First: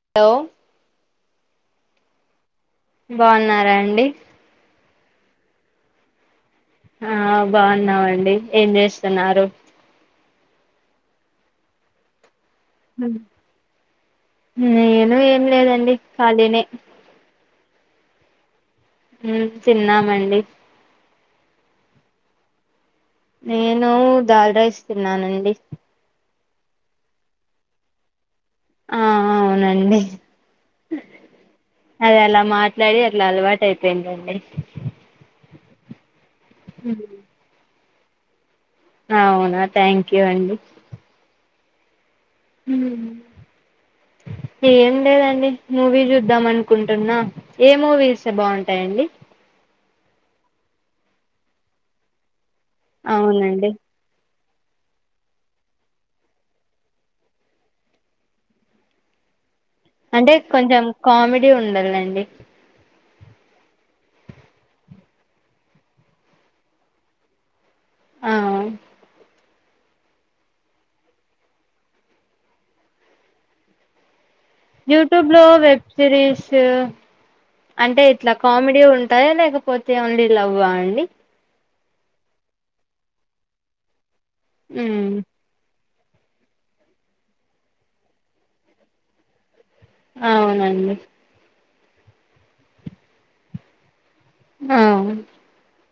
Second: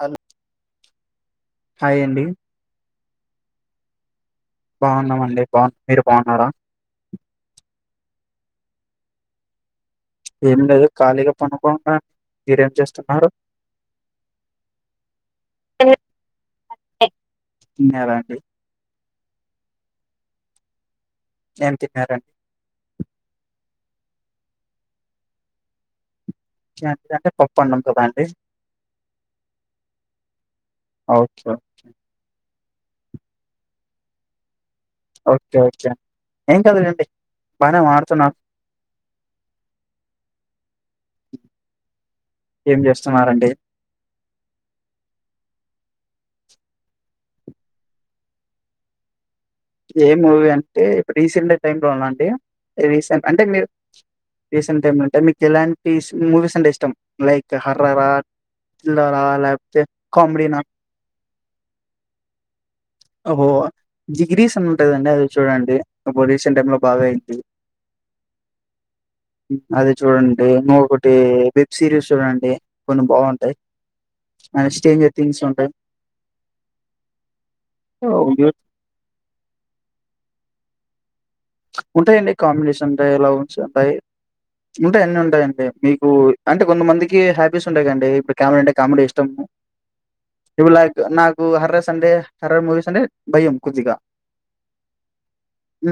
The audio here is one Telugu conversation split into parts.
హలో లో హాయ్ అండి బాగున్నారా అండి బాగున్నామండి బాగు మీరు బాగున్నారా ఆ బాగున్నామండి ఏం చేస్తున్నారు ఏమి లేదు ఖాళీగా పండుకొని ఉన్న నేను ఏం లేదండి ఖాళీనే తిన్నారా అండి. ఉ తిన్నామండి. ఏం తిన్నారండి. నేను డాల్ రైస్ తిన్నానండి. అంటే పప్పు అన్నం కదా అండి. ఆ అవునండి ఓకే అది అలా మా డి అట్లా అలవాటు అయిపోయిందండి. ఓకే ఏం కాదు లెండి బానే మాట్లాడుత తున్న అవునా థ్యాంక్ యూ అండి ఏం చేస్తున్నారండి ఏం లేదండి మూవీ చూద్దాం అనుకుంటున్నా ఏ మూవీ చూస్తే బాగుంటాదాండి. ఏం మూవీ అంటే రీసెంట్ టైమ్ లో నా అండి. రీసెంట్ అంటే మీరు అవునండి రీసెంట్ టైమ్ లో ఉంటే మీకు ఎలాంటి మూవీస్ అంటే ఇష్టం. లైక్ హార్రార హ థ్రిల్లర్ ఆ లేక్ అంటే కొంచెం కామెడీ ఉండాలండి. అబ్బో ధి గిరిసం అని ఉంటదండి. అది చూడండి అప్పుడూ రీసెంట్ టీమ్లో బాగా అయింది. ఆ అది చూడండి ఇంకోకటి వెబ్ సిరీస్ చూడండి. కొన్ని బాగుంటాయి. అండ్ స్ట్రేంజర్ యూట్యూబ్ థింగ్స్ లో ఉంటాయి వెబ్ సిరీస్ అంటే ఇట్లా ఓకే. కామెడీ ఉం టయలేకపోతే ఓన్లీ లవ్వా అండి. ఉంటాయండి. కాంబినేషన్ ఉంటాయి. లవ్స్ ఉంటాయి. ఉంటా ఉమ్ అన్ని ఉంటాయండి. మీక్ అంటే కొంతమందికి హ్యాపీస్ ఉంటయి గదండి. ఇప్పుడు కెమెరా అంటే కామెడీ ఇష్టము. ఇవల అవునండి నాకు హర్రస్ అంటే హార్రార్ మూవిస్ అంటే భయం కొద్దిగా హ్ ఉ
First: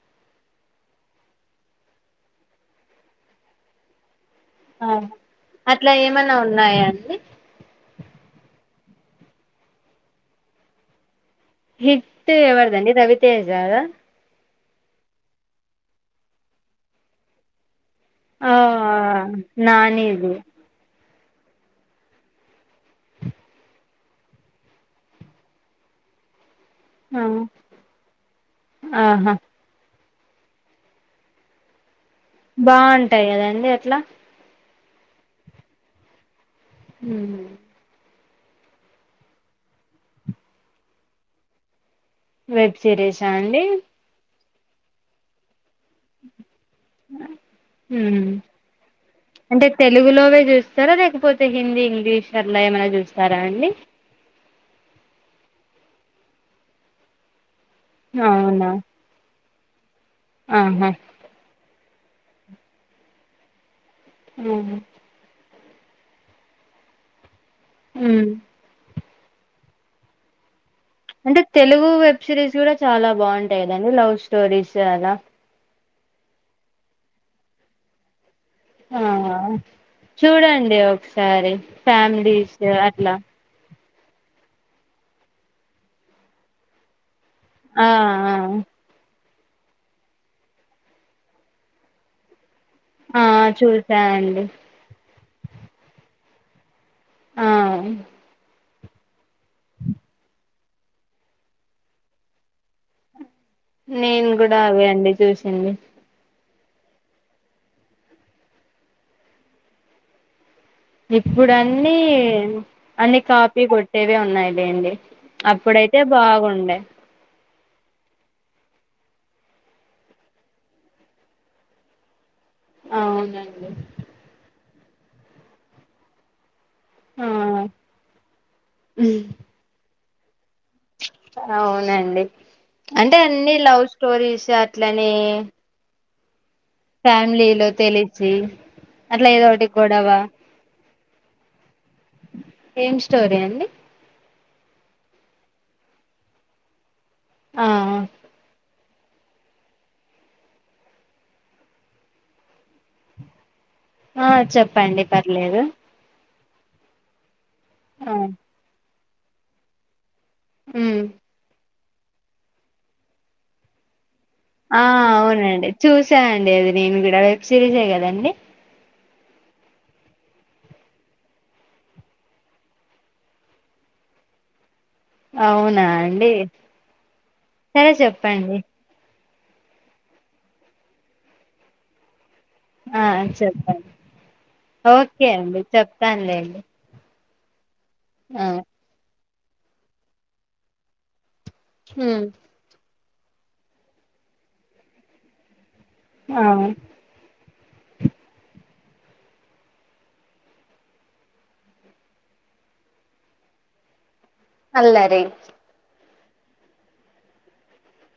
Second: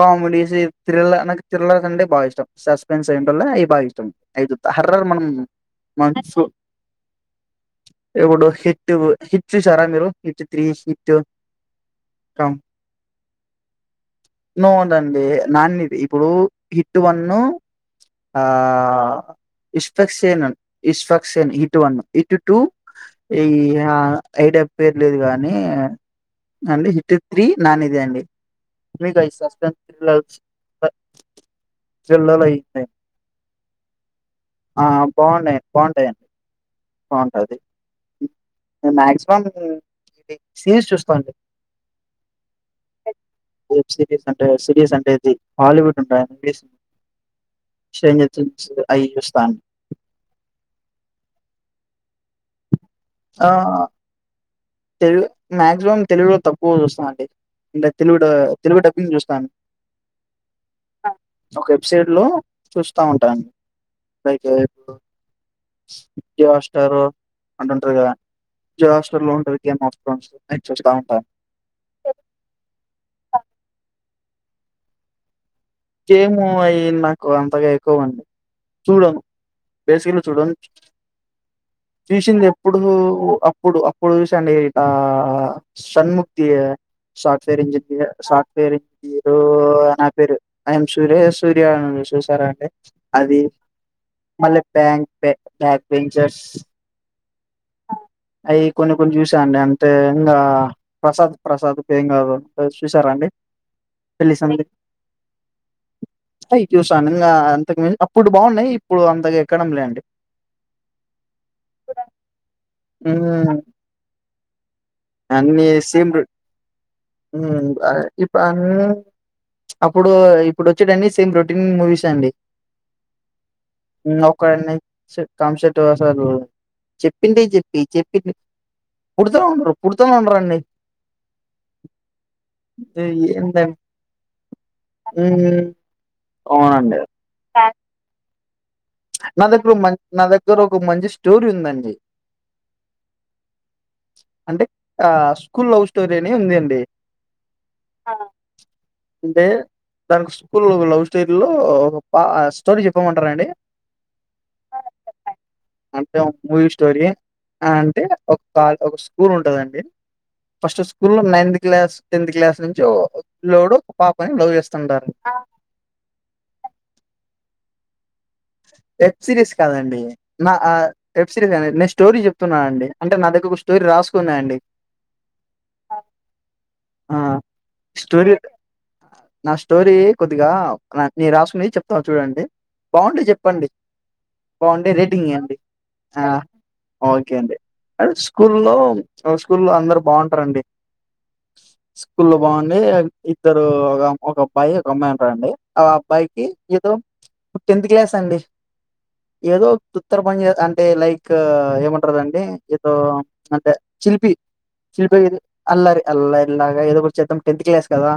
కామెడీస్ థ్రిల్లర్ నాకు థ్రిల్లర్స్ అంటే బాగా ఇష్టం. సస్పెన్స్ ఏంటోల్లే ఇవి బాగా ఇష్టం. అవి చూత్తా ఆ హర్రర్ మనం అట్లా మనం ఏమన్నా చూ ఉన్నాయాండి. ఇప్పుడు హిట్ హిట్ చూసారా మీరు హిట్ త్రీ హిట్ హిట్ ఎవర్దండి రవితేజ దా నో నండి నానీ ది ఇప్పుడు హిట్ వన్ను ఆ ఇష్ఫక్స్ నానిది సేనన్ ఇశ్వక్ సన్ ఇటు వన్ ఇటు టూ ఈ ఐడియా పేర్లేదు గానీ అండి హట్ ఆ త్రీ నాని దే అండి మీ కయి ఆహా సస్పెన్ ఈ ర్రాజ్ ప బాగుంటాయి కదాండి అట్లా ఆ బాగున్నాయండి బావుంటాయండి మ్మ్ మాక్సిమం ఇ సీన్స్ చూస్తాండి వెబ్ సిరీసా అండి ఆ సీరీస్ అంటే ది హాలీవుడ్ ఉండా ఇంగ్లీషు ఉమ్ [unintelligible] అయి చూస్తాను తే హిందీ ఇంగ్లిష్ అట్లా ఏమన్నా చూ స్తారా ఆ అండి తెలుగు మాక్సిమం తెలుగులో తక్కువ చూస్తామండి ఇంకా తెలుగు అవునా తెలుగు డబ్బింగ్ చూస్తాను ఆహా సైడ్ లో చూస్తా ఉంటాను పైగా ఉమ్ ఇప్పుడు [unintelligible] స్టారు [unintelligible] ఉమ్ జోస్ [unintelligible] అంటే తెలుగు వెబ్ సిరీస్ కూడా చాలా బావుంటాయి కదండి లవ్ స్టోరీస్ అలా ఏమో అయి నాకు అంతగా ఎక్కువండి ఆ చూడండి ఒకసారి ఫ్యామిలీస్ అట్లా ప్పుడు చూసండి అండి ఆ షణ్ముక్తి సాఫ్ట్వేర్ ఆ ఇంజినియర్ ఆ సాఫ్ట్వేర్ [unintelligible] ఓ నా పేరు ఆయం సూర్య సూర్య అనుంది చూసారా అంటడి ఆ అది చూసా అండి మళ్ళి బ్యాంక్ బా బ్యాగ్ వెెంచర్స్ ఆ ఏ కొన్ని కొన్ని చూస్ ఇ అండి అంతే ఇంకా ప్రసాద్ ప్రసాద్ ఏం కాదు చూసారాండి నేను కూడా అదే అండి చూసింది. అయి చూసాను ఇంకా అంతకు అప్పుడు బాగున్నాయి ఇప్పుడు అంతగా ఎక్కడం లే అండి. ఇప్పుడన్నీ న్నీ అన్ని ఉమ్, కాపీ కొట్టేవి ఉన్నాయిలేండి అన్ని అప్పుడైతే బాగుండే. ఇప్పు అన్ అప్పుడు ఇప్పుడు వచ్చేటియి అన్నీ సేమ్ రొటీన్ మూవీసే అండి. అవునండి నో కన్ని సే కామషట్టి వాసాలు ఆ చెప్పిందే చెప్పి చెప్పించ పుడుతావుంటరు పుడు తా ఉంటారండి అవునండి అంటే ఇది అన్ని ఏందండి లవ్ స్టోరీస్ అట్లనే ఉమ్, అవునండి ఆ ఫ్యామిలీలో తెలిచి నా దగ్గర మ నా దగ్గర ఒక మంచి షో స్టోరీ ఉందండి ఏం స్టోరీ అండి అంటే ఆ స్కూల్ లవ్ స్టోరీ అని ఉంది అండి. ఆ అంటే దానికి స్కూల్ లవ్ స్టోరీ లో ఒక పా స్టోరీ చెప్పమంటారాండి. ఆ చెప్పండి పర్లేదు అంటే ఒక మూవీ స్టోరి ఆ ఆ అంటే ఒక కాల్ ఒక స్కూ ఊరు ఉంటదండి ఫస్ట్ ఉమ్ స్కూల్ లో నైన్త్ క్లాస్ టెన్త్ క్లాస్ నుంచి లోడో ఆ అవునండి చూసానండి ఇది నేను కూడా సిరీజేయ కదండి. వెబ్ సిరీస్ కాదండి నా వెబ్ సిరీస్ నేను స్టోరీ చెప్తున్నానండి అంటే నా దగ్గర ఒక స్టోరీ రాసుకున్నాండి. ఔనా అండి ఆ! సరే స్టోరీ చెప్పండి నా స్టోరీ కొద్దిగా నాక్ నేను రాసుకునేది చెప్తా చూడండి ఆ బావుంటే చెప్పండి. బావుంటే రేటింగ్ ఓకే అండి చెప్తానులేండి. కె అండి హై ఆ స్కూల్లో ఆ స్కూల్లో అందరు బాగుంటారండి ఉమ్ స్కుల్లో బాగుండి ఇద్దరు ఒక ఒక అబ్బాయి ఒక అమ్మాయి ఉంటారండి ఆ ఆ అబ్బాయికి ఏదో ఇప్ టెన్త్ క్లాస్ ఏ ఎదో తుత్తర పని జె అంటే లైక్ ఏమంటరదండి ఏదో ప్చ్ అంటే చిలిపి చిల్పి అల్లరి అల్లరి ఎల్లాయ్ ర్లాగా ఏదోకటి చేద్దాం టెన్త్ క్లాస్ కదా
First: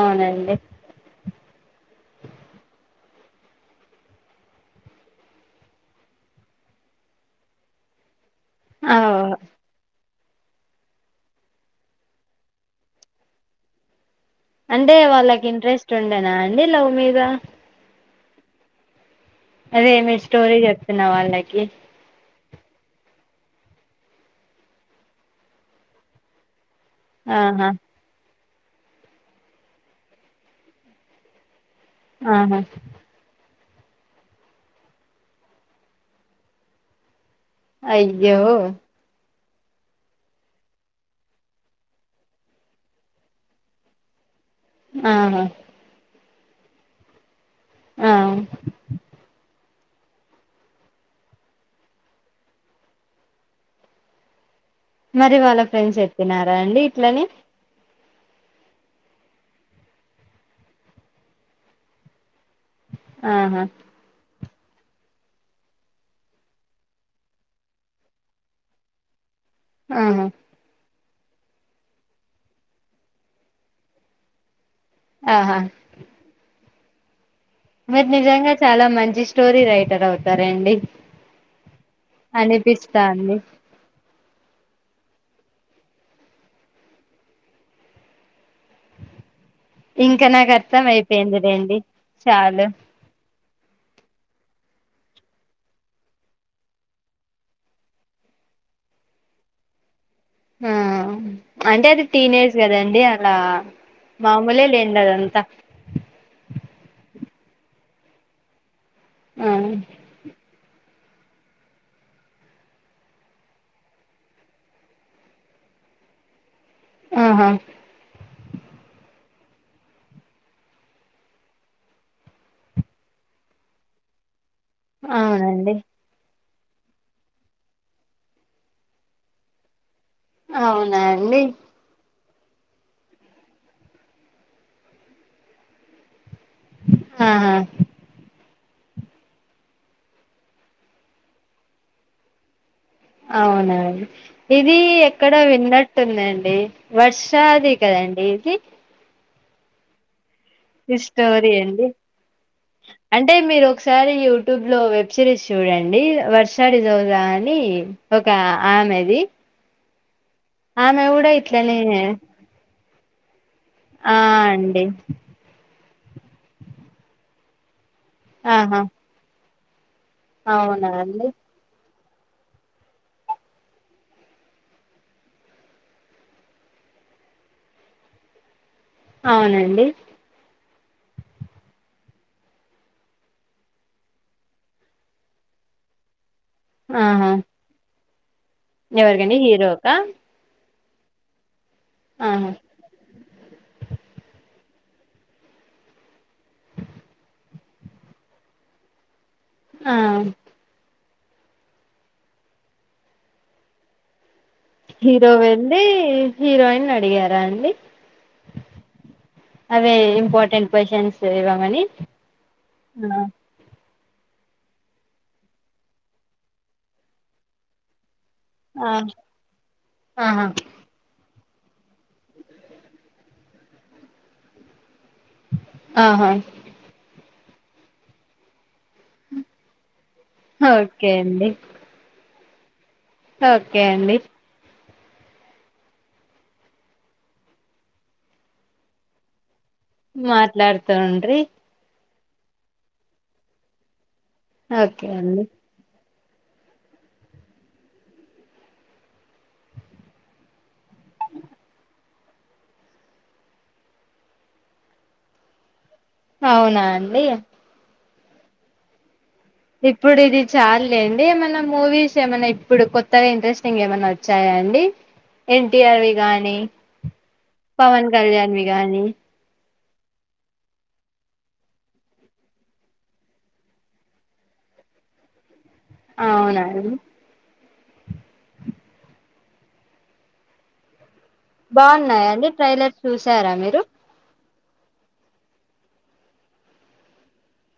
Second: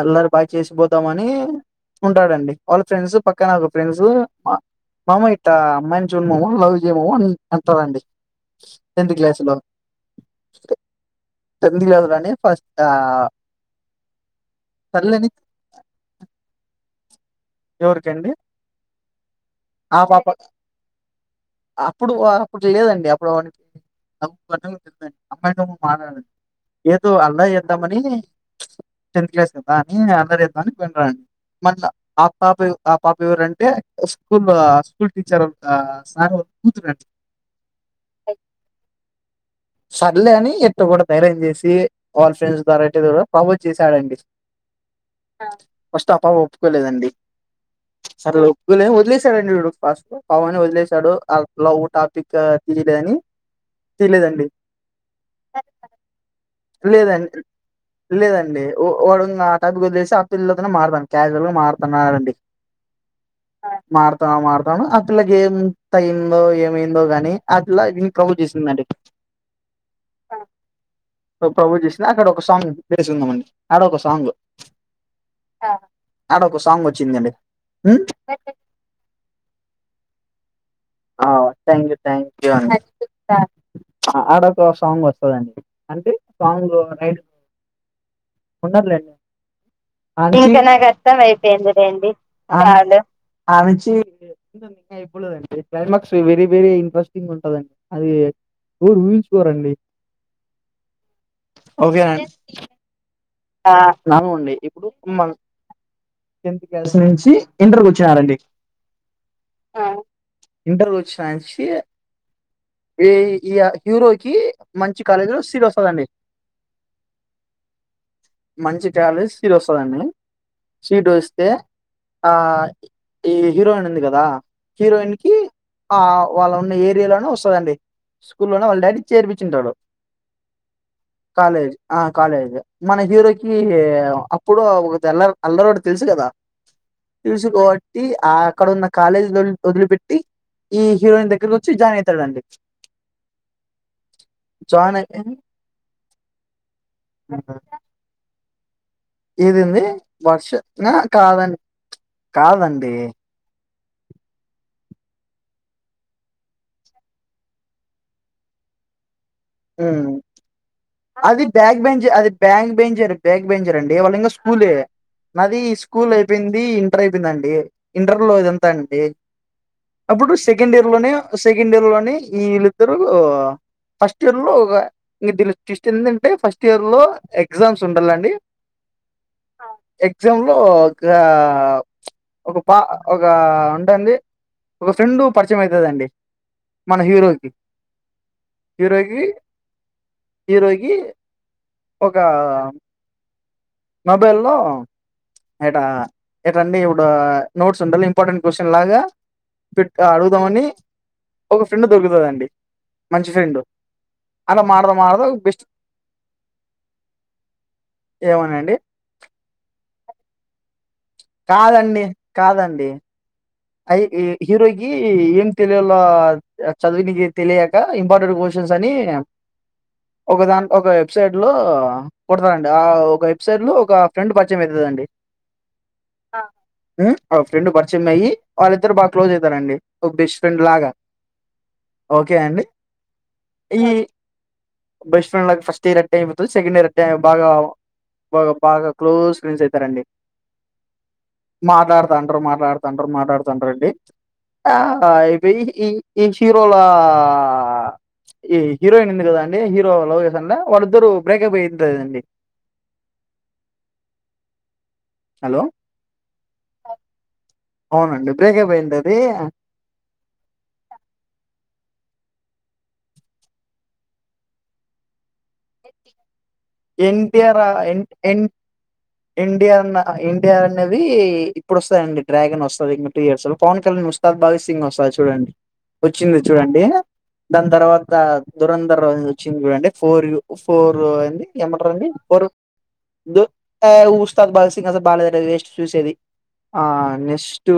అల్లరి బాగ చేసిపోతామని ఉంటాడండి వాళ్ళ ఫ్రెండ్సు పక్కనగొ ఫ్రెండ్సు అ మామ ఇట్ట అమ్మాయిన్చూడు మామ లవ్ జెయ్ మామ అన్ అంటారండి ఆ టెన్త్ క్లాస్ లో టెన్త్ క్లాస్లోనే ఫస్ట్ ఆ అంటే తల్లిని వాళ్ళకి ఇంట్రెస్ట్ ఉండెనా అండి లవ్ మీ ద కొరికండి అదే మీ స్టోరీ చెప్పిన వాళ్ళకి అప్పుడు అప్పుడు లేదండి అప్పుడుం [unintelligible] అమ్మాయితో మాట్లాడండి ఏదో అల్లాయ్ ఆహా చేద్దామని టెన్త్ క్లాస్ కదా అని అల్లరి చేద్దామని పోయిన్రా మర్ల ఆ ఆహా పాపేవ్ ఆ పాప ఎవరు అన్ టే స్కూల్లో స్కూల్ టీచర్ ఆ సారోల్ కూతురం అయ్యో సర్లే అని ఎట్టోగట్ట ఫైర్యం చేసి వాల్ ఫ్రెండ్స్ డైరెట్ ప్రబోజేసాడండి ఆహా ఫస్ట్ ఆపాప్ ప్పుకోలేదండి ఆ సరలే ఒప్పుకోలేద్ నొదిలేసాడండి వీడు ఫస్ట్లో పవను వదిలేశాడు. ఆ లవ్ టాపిక్ తీయలేదని తీలేదండి. మరి వాళ్ళ ఫ్రెండ్స్ ఎత్తినారా అండి ఇట్లని లేదండి లేదండి వో వోడు ఆ టాపిక్ వదిలేసి ఆ పిల్లతోనే మార్తాను క్యాజుల్ గా మారతానండి ఆహా మారతా మారత ను ఆ పిల్లకి ఏం తయందో ఏమైందో గాని ఆ పిల్ల వీనికి ప్రపోజ్ చేసిందండి ఆహా ప్రపోజ్ చేసింది అక్కడ ఒక సాంగ్ తెసుకుందాంమండి ఆడ ఒక సాంగ్ ఆహా అడ ఒక సాంగ్ వ వచ్చిందండి మీరు నిజంగా చాలా మంచి స్టోరీ రైట్ ర్ అవుతారండి అఓ థ్యాంక్ యూ థ్యాంక్ యూ అండి అనిపిస్తాంది అ ఆడ సాంగ్ వస్తుందండి అంటే సాంగ్ నైట్ ఉండట్లేండి ఇంకా నాకు అర్థం అయిపోయింది లేండి చాలు అమెచ్చి ఐపోలేదండి క్లైమాక్స్ వెరీ వెరీ ఇంట్రెస్టింగ్ ఉంటుదండి అది ఎవరు ఊహించుకోరండి ఆ అంటే అది టీనేజ్ కదండి అలా ఆ నుండి మామూలే ఇప్పుడు లేండి అదంతా టెన్త్ క్లాస్ నుంచి ఇంటర్వ్యూ వచ్చినారండి ఆ వచ్చ ఈ హీరోకి మంచి కాలేజీలో సీట్ వస్తదండి ఆహా మంచి కాలేజీలో సీట్ వస్తదండి సీట్ వస్తే ఆ ఈ హీరోయిన్ ఉంది కదా హీరోయిన్ కి అవునండి ఆ వాళ్ళ ఉన్న ఏరియాలోనే వస్తదండి స్కూల్లోనే వాళ్ళ డాడీ చేర్పించూంటాడు అవునా అండి కాలేజు మన హీరోకి అప్పుడు ఒక తెల్లరు అల్లరోడు తెలుసు కదా తెలుసు ఆహా కాబట్టి ఆ అక్కడ ఉన్న కాలేజ్ వదిలిపెట్టి ఈ హీరోయిన్ దగ్గరకి వచ్చి జాయిన్ అయితాడండి అవునండి ఇది జాయిన్ అయి ఎక్కడో విన్నట్టు ఉందండి బస్ చ అదే కదండి కీ ఏదేంది వర్ష స్టోరీ కాదండి అండి కాదండి అంటే మీరు ఒకసారి యూట్యూబ్ లో వెబ్ సిరీస్ చూడండి వర్షారిజోరా అని ఒక ఆమెది ఉం ఆమె కూడా అది ఇట్లనే బ్యాక్ బంజ్ అది బ్యాగ్ బెంజర్ డైగ్ యించరండి వాళ్ళు ఆ ఇంకా స్కూలే అండి నాది స్కూల్ అయిపోయింది ఇంటర్ అయిపోయిందండి ఇంటర్ లో ఇది అంట ఆహా అండి అప్పుడు సెకండ్ ఇయర్ అవునా లోనే అండి సెకండ్ ఇయర్ లోనే ఈళ్ళద్దరు ఫస్ట్ ఫస్ట్ ఇయర్ లో ఇం ట్విస్ట్ ఏంటంటే ఫస్ట్ ఇయర్ లో ఎగ్జామ్స్ ఉండాలండి అవునండి ఎగ్జామ్ లో ఒక ఒక పా ఒక ఉంటుంది ఒక ఫ్రెండ్ పరిచయం అయితదండి మన ఆహా హీరోకి ఎవరికండి హీరోకా కి ఒక ఆహా మొబైల్ లో ఏట ఏటండి ఇప్పుడు నోట్స్ ఉండాలి ఇంపార్టెంట్ క్వశ్చన్ లాగా పెట్ ఆ అడుగుదామని ఒక ఫ్రెండ్ దొరుకుతదండి మంచి ఫ్రెండు హీరో వెళ్ళి హీరో ఆయన్ని అడిగారా అండి ఏమోనండి అదే ఇంపార్టెంట్ క్వశ్చన్స్ ఇవ్వమని కాదండి కాదండి ఆ అ య హీరోకి ఏం తెలియలో చదవణికి ఏం తెలియక పార్టెంట్ క్వశ్చన్స్ అని ఆ ఒక ఆహా దా ఒక వెబ్సైట్ లో కొడతారండి ఆ ఒక వెబ్సైట్ లో ఒక ఫ్రెండ్ పరిచయం అయితదండీ ఆహా ఆ ఫ్రెండ్ పరిచయం అయి అ బాగా క్లోజ్ అవుతారండి ఒక బెస్ట్ ఫ్రెండ్ లాగా ఓకే అండి ఓకే ఓకే అండి ఓకే అండి బెస్ట్ ఫ్రెండ్ లకి ఫస్ట్ ఇయర్ అట్టే అయిపోతది సెకండ్ ఇయర్ అట్టే బాగా బాగా బాగా క్లోజ్ ఫ్రెండ్స్ అయి మాట్లాడతవంటిరి అందర్ మాట్లాడుత అందర్ మాట్లాత ద్రెడ్డి ఆ ఓకే అండి ఏ ఈ ఈ హీరోల ఈ హీరోయిన్ ఉంది కదా అండి హీరో లవ్ చేస్తాండ్ల వాళ్ళద్దరు లవ్ బ్రేకప్ అయిందిదండి హలో అవునా అండి అవునండి బ్రేకే పోయిందది ఇప్పుడు ఇది చాల్లేండి ఏమనా మూవీస్ ఏమైన్నా ఇప్పుడు కొత్తగా ఇంట్రెస్టింగ్ ఏమన్నా వచ్చాయాండి ఎన్టీఆర్వి గాని ఎన్టీఆర్ పవన్ కళ్యాణ్వి గాని ఎన్టీఆర్ ఇండియా అనేది ఇప్పుడు వస్తాండి డ్రాగన్ వస్తుంది ఇంకా టూ ఇయర్స్ లో పవన్ కళ్యాణ్ ఉస్తాద్ భాగత్ సింగ్ వస్తుంది చూడండి వచ్చింది అవునా చూడండి అండి దాని తర్వాత దురంధరం వచ్చింది కూడా అంటే ఫోర్ ఫోర్ అ బాగున్నాయాండి ట్రైలర్ చూసారా మీరు త్ బగ సింగ్ అస బాలగా్ర వేస్ట్ చూసేది ఆ నెక్స్ట్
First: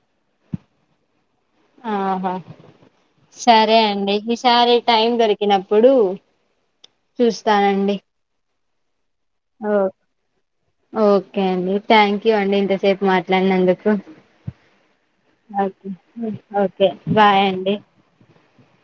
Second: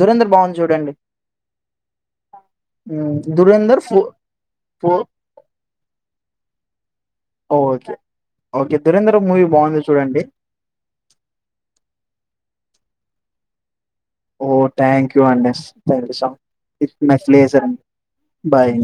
దురంధ్ర బాగుంది చూడండి ఆహా హ్మ్, సరే దురేందర్ ఫో అండి ఈసారి ఫో టైం దొరికినప్పుడు ఓకే చూస్తానండి ఓకే దూరంధర్ ఓ ఓకే అండి థ్యాంక్ యూ అండి ఇంతసేపు మాట్లాడినందుకు ఓ థ్యాంక్ యూ అండి ఓకే ్యాంక్ ూ సో ఓకే ఇ బాయ్ మ్లేజడి అండి బాయ్